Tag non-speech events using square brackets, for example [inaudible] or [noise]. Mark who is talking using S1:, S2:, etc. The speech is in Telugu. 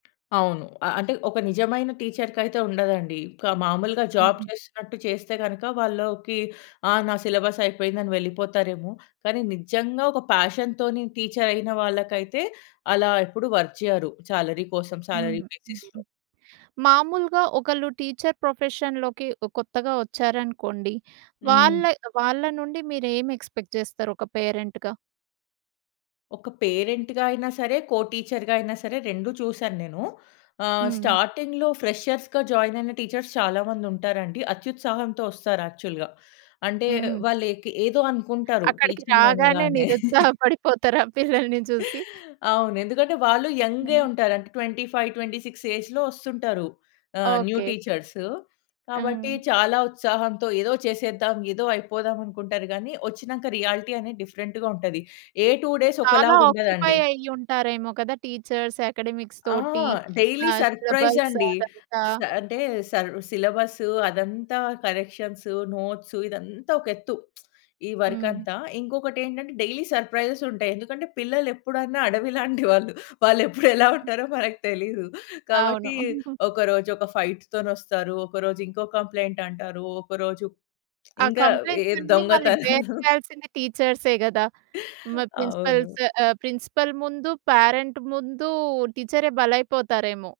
S1: అవును. అ అంటే ఒక నిజమైన టీచర్‌కైతే ఉండదండి. ఒక మాములుగా జాబ్
S2: హుహు.
S1: చేస్తున్నట్టు చేస్తే గనక వాళ్ళకి ఆహ్, నా సిలబసయిపోయిందని వెళ్ళిపోతారేమో కానీ నిజంగా ఒక ఫ్యాషన్‌తోని టీచరయిన వాళ్ళకైతే అలా ఎప్పుడు వర్క్ చేయరు శాలరీ కోసం,
S2: హ్మ్.
S1: శాలరీ
S2: హ్మ్.
S1: బేసిస్‌లో.
S2: మామూలుగా ఒకళ్ళు టీచర్ ప్రొఫెషన్‌లోకి ఒ కొత్తగా వచ్చారనుకోండి
S1: హ్మ్.
S2: వాళ్ళ, వాళ్ళానుండి మీరేమి ఎక్‌స్పెక్ట్ చేస్తారు ఒక పేరెంట్‌గా?
S1: ఒక పేరెంట్‌గా అయినా సరే, కో టీచర్‌గా అయినా సరే 2 చూసాను నేను. ఆహ్,
S2: హ్మ్.
S1: స్టార్టింగ్‌లో ఫ్రెషర్స్‌గా జాయిన్ అయిన టీచర్స్ చాలా మందుంటారండి అత్యుత్సాహంతో ఒస్తారు యాక్చువల్‌గా. అంటే
S2: హ్మ్.
S1: వాళ్ళుకి ఏదో అనుకుంటారు
S2: అక్కడికి
S1: టీచింగ్
S2: రాగానే
S1: అనగానే.
S2: నిరుత్సాహ
S1: [chuckles]
S2: పడిపోతారు ఆ పిల్లల్ని జూసి.
S1: అవును. ఎందుకంటే వాళ్ళు యంగే
S2: హ్మ్.
S1: ఉంటారంటే. 25, 26 ఏజ్‌లో వస్తుంటారు ఆహ్ న్యూ
S2: ఓకే.
S1: టీచర్స్. కాబట్టి
S2: ఆ!
S1: చాలా ఉత్సాహంతో ఏదో చేసేద్దాం ఏదో అయిపోదామనుకుంటారు గాని వొచ్చినంక రియాలిటీ అనేది డిఫరెంట్‌గా ఉంటది. ఏ 2 డేస్
S2: చాలా
S1: ఒకలాగా
S2: ఆక్యుపై
S1: ఉండదండి.
S2: అయ్యి ఉంటారేమో కదా! టీచర్స్ అకాడెమిక్స్
S1: ఆ!
S2: తోటి
S1: డైలీ
S2: ఆహ్,
S1: సర్‌ప్రైజ్
S2: సిలబస్
S1: అండి!
S2: అదంతా.
S1: స అంటే సర్ సిలబసు అదంతా కరెక్షన్సు, నోట్సు ఇదంతా ఒక ఎత్తు. [smacks lips] ఈ
S2: హ్మ్.
S1: వర్కంతా ఇంకొకటేంటంటే డైలీ సర్‌ప్రైజెస్ ఉంటాయి. ఎందుకంటే పిల్లలెప్పుడైనా అడవిలాంటి వాళ్ళు, వాళ్ళు ఎప్పుడేలా
S2: హ్మ్.
S1: ఉంటారో మనకు తెలీదు.
S2: అవును.
S1: కాబట్టి
S2: [giggles]
S1: ఒకరోజు ఒక ఫైట్ తోనొస్తారు, ఒకరోజు ఇంకో కంప్లెయింటంటారు ఒకరోజు
S2: ఆ
S1: ఇంకా ఎద్
S2: కంప్లెయింట్సన్నీ మళ్ళీ బేర్
S1: దొంగతనాలు.
S2: చేయాల్సింది టీచర్సే గదా! మ
S1: అవును.
S2: ప్రిన్సిపల్స్ ఆహ్, ప్రిన్సిపల్ ముందు పరెంట్ ముందు టీచరే బలైపోతారేమో!